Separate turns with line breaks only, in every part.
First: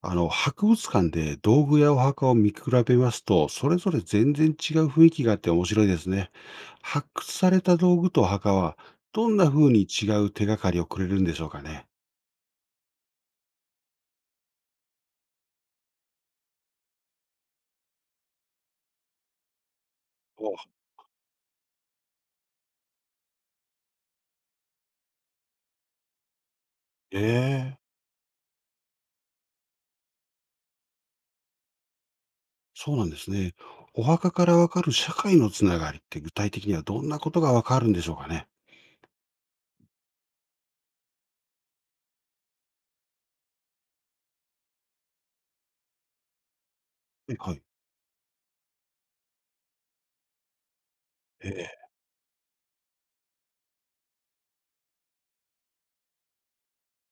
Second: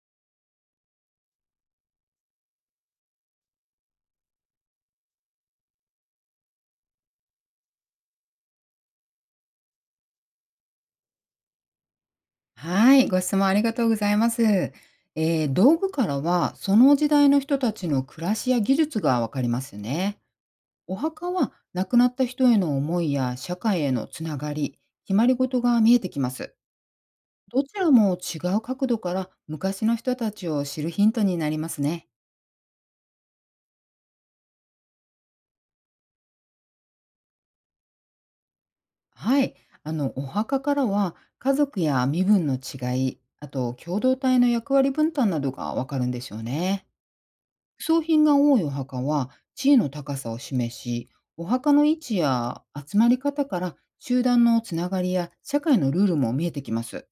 博物館で道具やお墓を見比べますと、それぞれ全然違う雰囲気があって面白いですね。発掘された道具とお墓は、どんな風に違う手がかりをくれるんでしょうかね。
はい、ご質問ありがとうございます。道具からはその時代の人たちの暮らしや技術がわかりますね。
お。
お墓は亡くなった人への思いや社会へのつながり、決まり事が見えてきます。どち
ええ。
らも違う角度から昔の人たちを知るヒントになりますね。
そうなんですね。お墓からわかる社会のつながりって具体的にはどんなことがわかるんでしょうかね。
はい、お墓からは家族や身分の違い、あと共同体の役割分担などがわかるんでしょうね。
はい。
装品が多いお墓は地位の高さを示し、お
え
墓
え。
の位置や集まり方から集団のつながりや社会のルールも見えてきます。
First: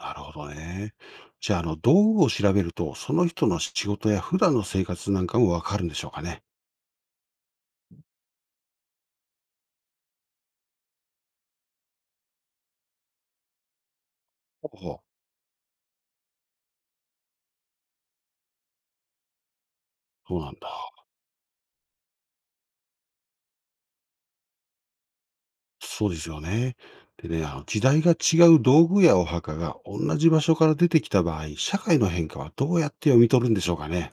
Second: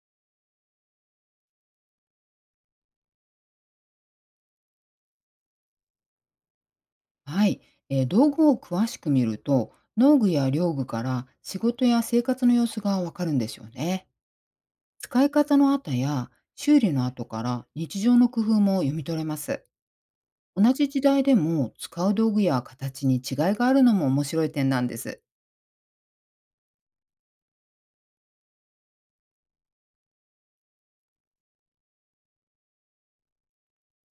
なるほどね。じゃあ、道具を調べると、その人の仕事や普段の生活なんかもわかるんでしょうかね。
はい、道具を詳しく見ると、農具や漁具から仕事や生活の様子がわかるんですよね。
ほうほう。
使い方の後や修理の後から日常の工夫も読み取れます。
そうなんだ。
同じ時代でも使う道具や形に違いがあるのも面白い点なんです。
そうですよね。でね、あの時代が違う道具やお墓が同じ場所から出てきた場合、社会の変化はどうやって読み取るんでしょうかね。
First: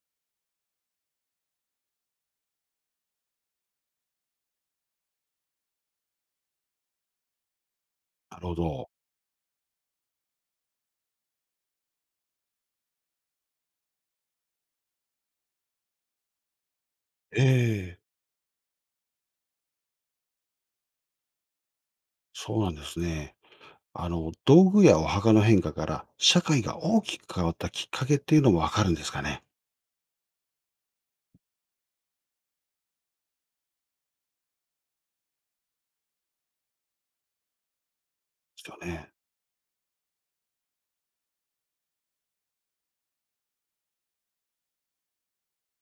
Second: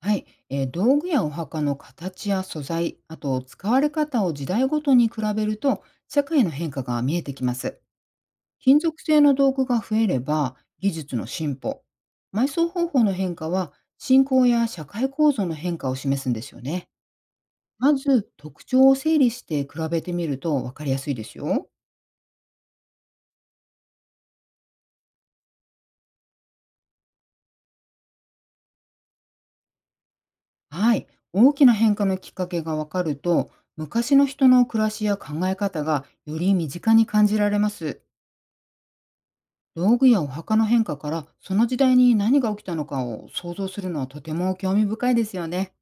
はい、道具やお墓の形や素材、あと使われ方を時代ごとに比べると社会の変化が見えてきます。
なるほ
金
ど。
属製の道具が増えれば技術の進歩、埋葬方法の変化は信仰や社会構造の変化を示すんですよね。ま
ええ。
ず特徴を整理して比べてみると分かりやすいですよ。
そうなんですね。道具やお墓の変化から社会が大きく変わったきっかけっていうのもわかるんですかね。
はい、大きな変化のきっかけが分かると、昔の人の暮らしや考え方がより身近に感じられます。
ですよね。
道具やお墓の変化からその時代に何が起きたのかを想像するのはとても興味深いですよね。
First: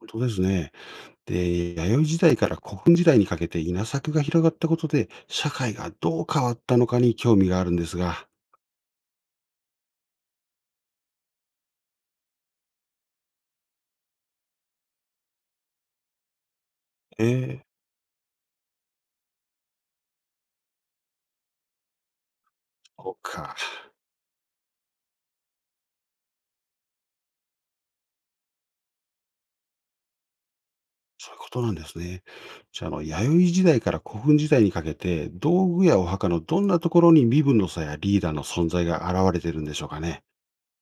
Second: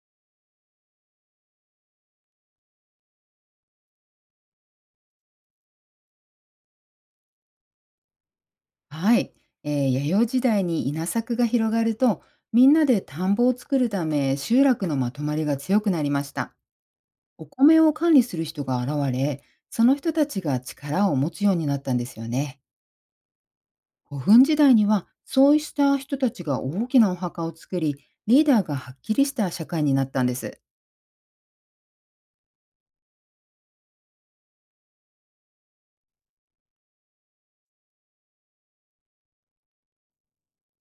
本当ですね。で、弥生時代から古墳時代にかけて稲作が広がったことで、社会がどう変わったのかに興味があるんですが。
はい、弥生時代に稲作が広がると、みんなで田んぼを作るため集落のまとまりが強くなりました。お
ええ。
米を管理する人が現れ、その人たちが力を持つようになったんですよね。
そうか。
古墳時代にはそうした人たちが大きなお墓を作り、リーダーがはっきりした社会になったんです。
そういうことなんですね。じゃあ、弥生時代から古墳時代にかけて、道具やお墓のどんなところに身分の差やリーダーの存在が現れてるんでしょうかね。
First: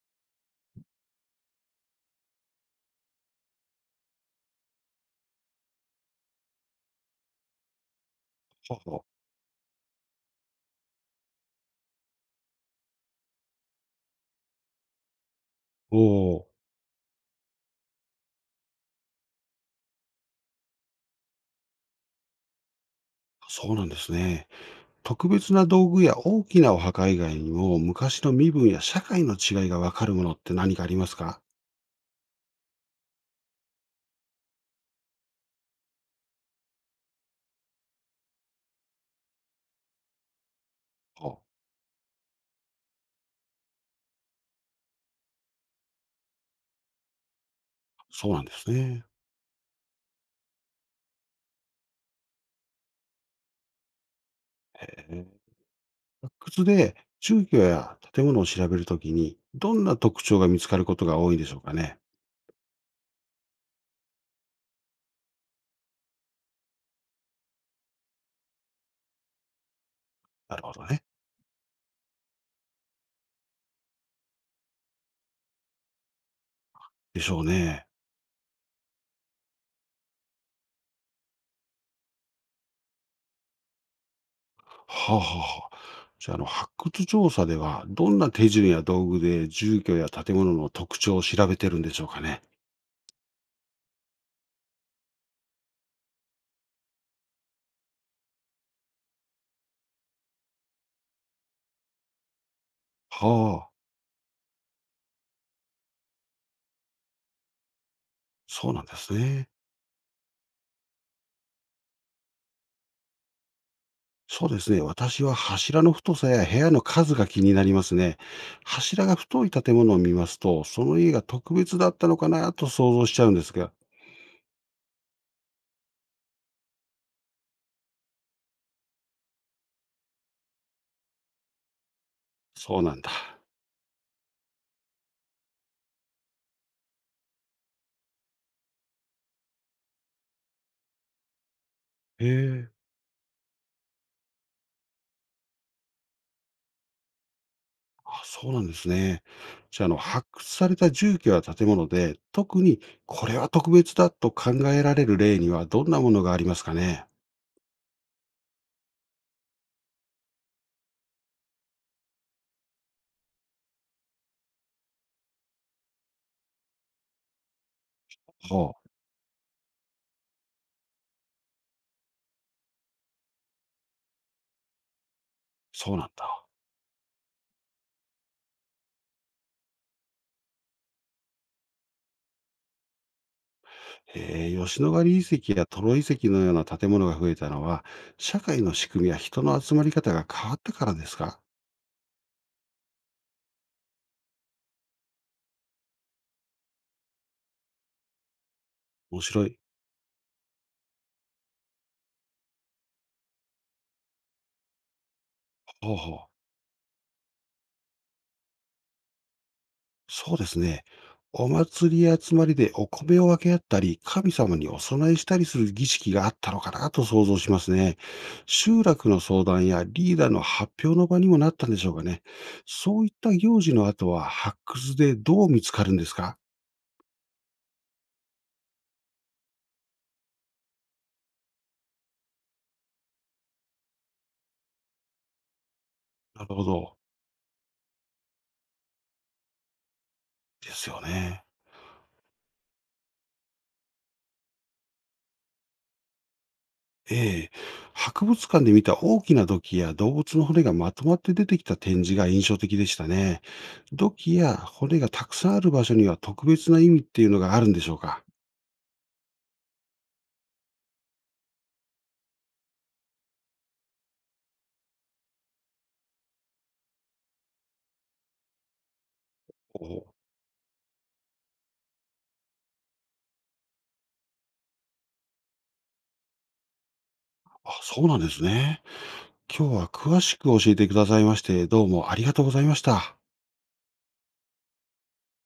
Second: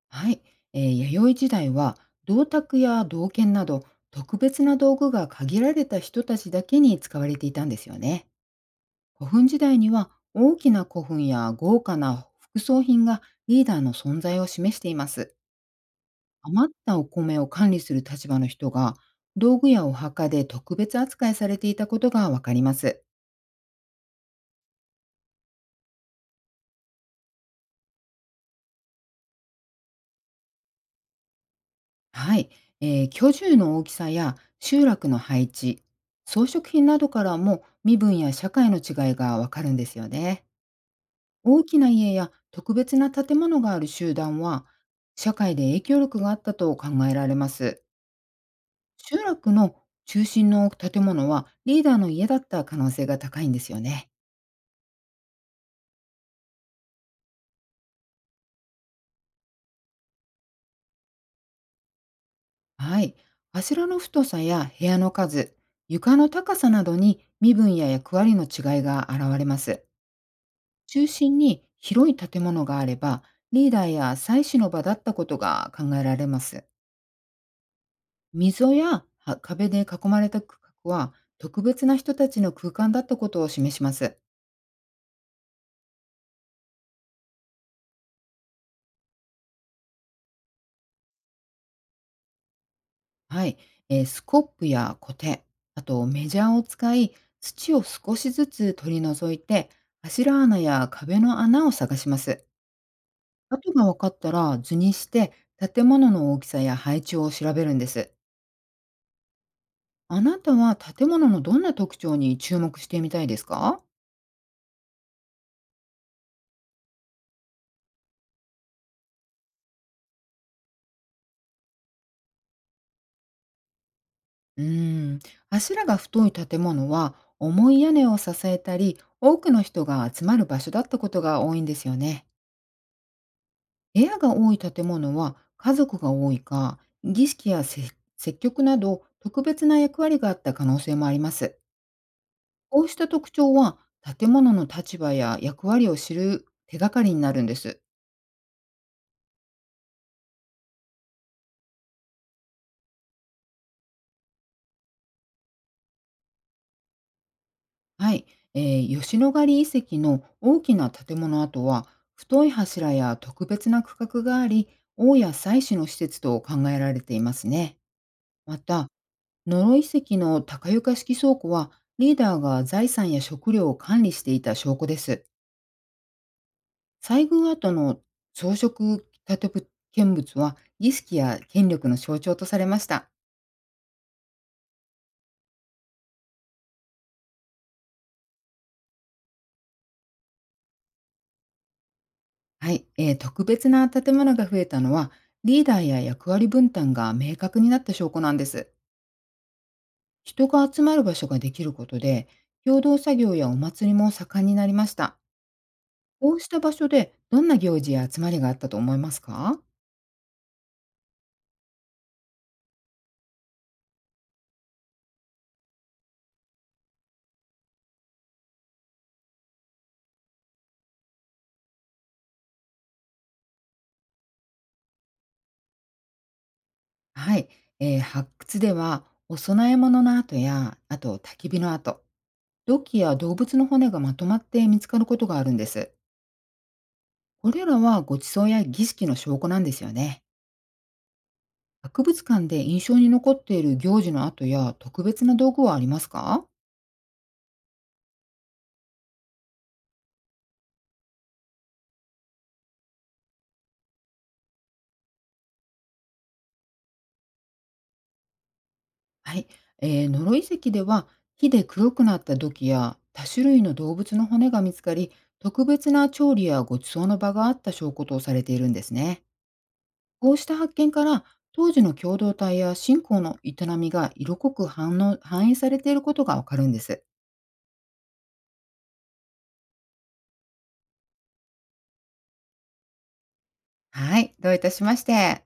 はい、弥生時代は銅鐸や銅剣など特別な道具が限られた人たちだけに使われていたんですよね。
ほうほう。
古墳時代には大きな古墳や豪華な副葬品がリーダーの存在を示しています。
おお、
余ったお米を管理する立場の人が道具やお墓で特別扱いされていたことがわかります。
そうなんですね。特別な道具や大きなお墓以外にも、昔の身分や社会の違いがわかるものって何かありますか。
はい、居住の大きさや集落の配置、装飾品などからも身分や社会の違いがわかるんですよね。
あ、
大きな家や特別な建物がある集団は、社会で影響力があったと考えられます。
そうなんですね。
集落の中心の建物はリーダーの家だった可能性が高いんですよね。
えー発掘で住居や建物を調べるときに、どんな特徴が見つかることが多いんでしょうかね。
はい、柱の太さや部屋の数、床の高さなどに身分や役割の違いが現れます。
なるほどね。
中心に広い建物があれば、リーダーや祭祀の場だったことが考えられます。
でしょうね。
溝やは壁で囲まれた区画は、特別な人たちの空間だったことを示します。
はあはあはあ。じゃあ、発掘調査では、どんな手順や道具で住居や建物の特徴を調べてるんでしょうかね。
はい、スコップやコテ、あとメジャーを使い、土を少しずつ取り除いて、柱穴や壁の穴を探します。
は
跡
あ、
が分かったら図にして、建物の大きさや配置を調べるんです。
そうなんですね。
あなたは建物のどんな特徴に注目してみたいですか？
そうですね。私は柱の太さや部屋の数が気になりますね。柱が太い建物を見ますと、その家が特別だったのかなと想像しちゃうんですが、
うーん、柱が太い建物は重い屋根を支えたり、多くの人が集まる場所だったことが多いんですよね。
そうなんだ。
部屋が多い建物は家族が多いか、儀式やせ接客など特別な役割があった可能性もあります。
へえ。
こうした特徴は建物の立場や役割を知る手がかりになるんです。
あ、そうなんですね。じゃあ、発掘された住居や建物で、特にこれは特別だと考えられる例にはどんなものがありますかね？
はい、吉野ヶ里遺跡の大きな建物跡は太い柱や特別な区画があり、王や祭祀の施設と考えられていますね。ま
ほ
た、
う、
ノロ遺跡の高床式倉庫はリーダーが財産や食料を管理していた証拠です。
そうなんだ。
西宮跡の装飾建物は儀式や権力の象徴とされました。
吉野ヶ里遺跡やトロ遺跡のような建物が増えたのは、社会の仕組みや人の集まり方が変わったからですか？
はい、特別な建物が増えたのはリーダーや役割分担が明確になった証拠なんです。
面白い。
人が集まる場所ができることで、共同作業やお祭りも盛んになりました。
ほうほう。
こうした場所でどんな行事や集まりがあったと思いますか？
そうですね。お祭りや集まりでお米を分け合ったり、神様にお供えしたりする儀式があったのかなと想像しますね。集落の相談やリーダーの発表の場にもなったんでしょうかね。そういった行事の後は発掘でどう見つかるんですか。
はい、発掘ではお供え物の跡や、あと焚き火の跡、土器や動物の骨がまとまって見つかることがあるんです。
なるほど。
これらはご馳走や儀式の証拠なんですよね。
ですよね。
博物館で印象に残っている行事の跡や特別な道具はありますか？
ええ。博物館で見た大きな土器や動物の骨がまとまって出てきた展示が印象的でしたね。土器や骨がたくさんある場所には特別な意味っていうのがあるんでしょうか。
はい、ノロ遺跡では火で黒くなった土器や多種類の動物の骨が見つかり、特別な調理やご馳走の場があった証拠とされているんですね。
おお、
こうした発見から当時の共同体や信仰の営みが色濃く反応反映されていることがわかるんです。
あ、そうなんですね。今日は詳しく教えてくださいまして、どうもありがとうございました。
はい、どういたしまして。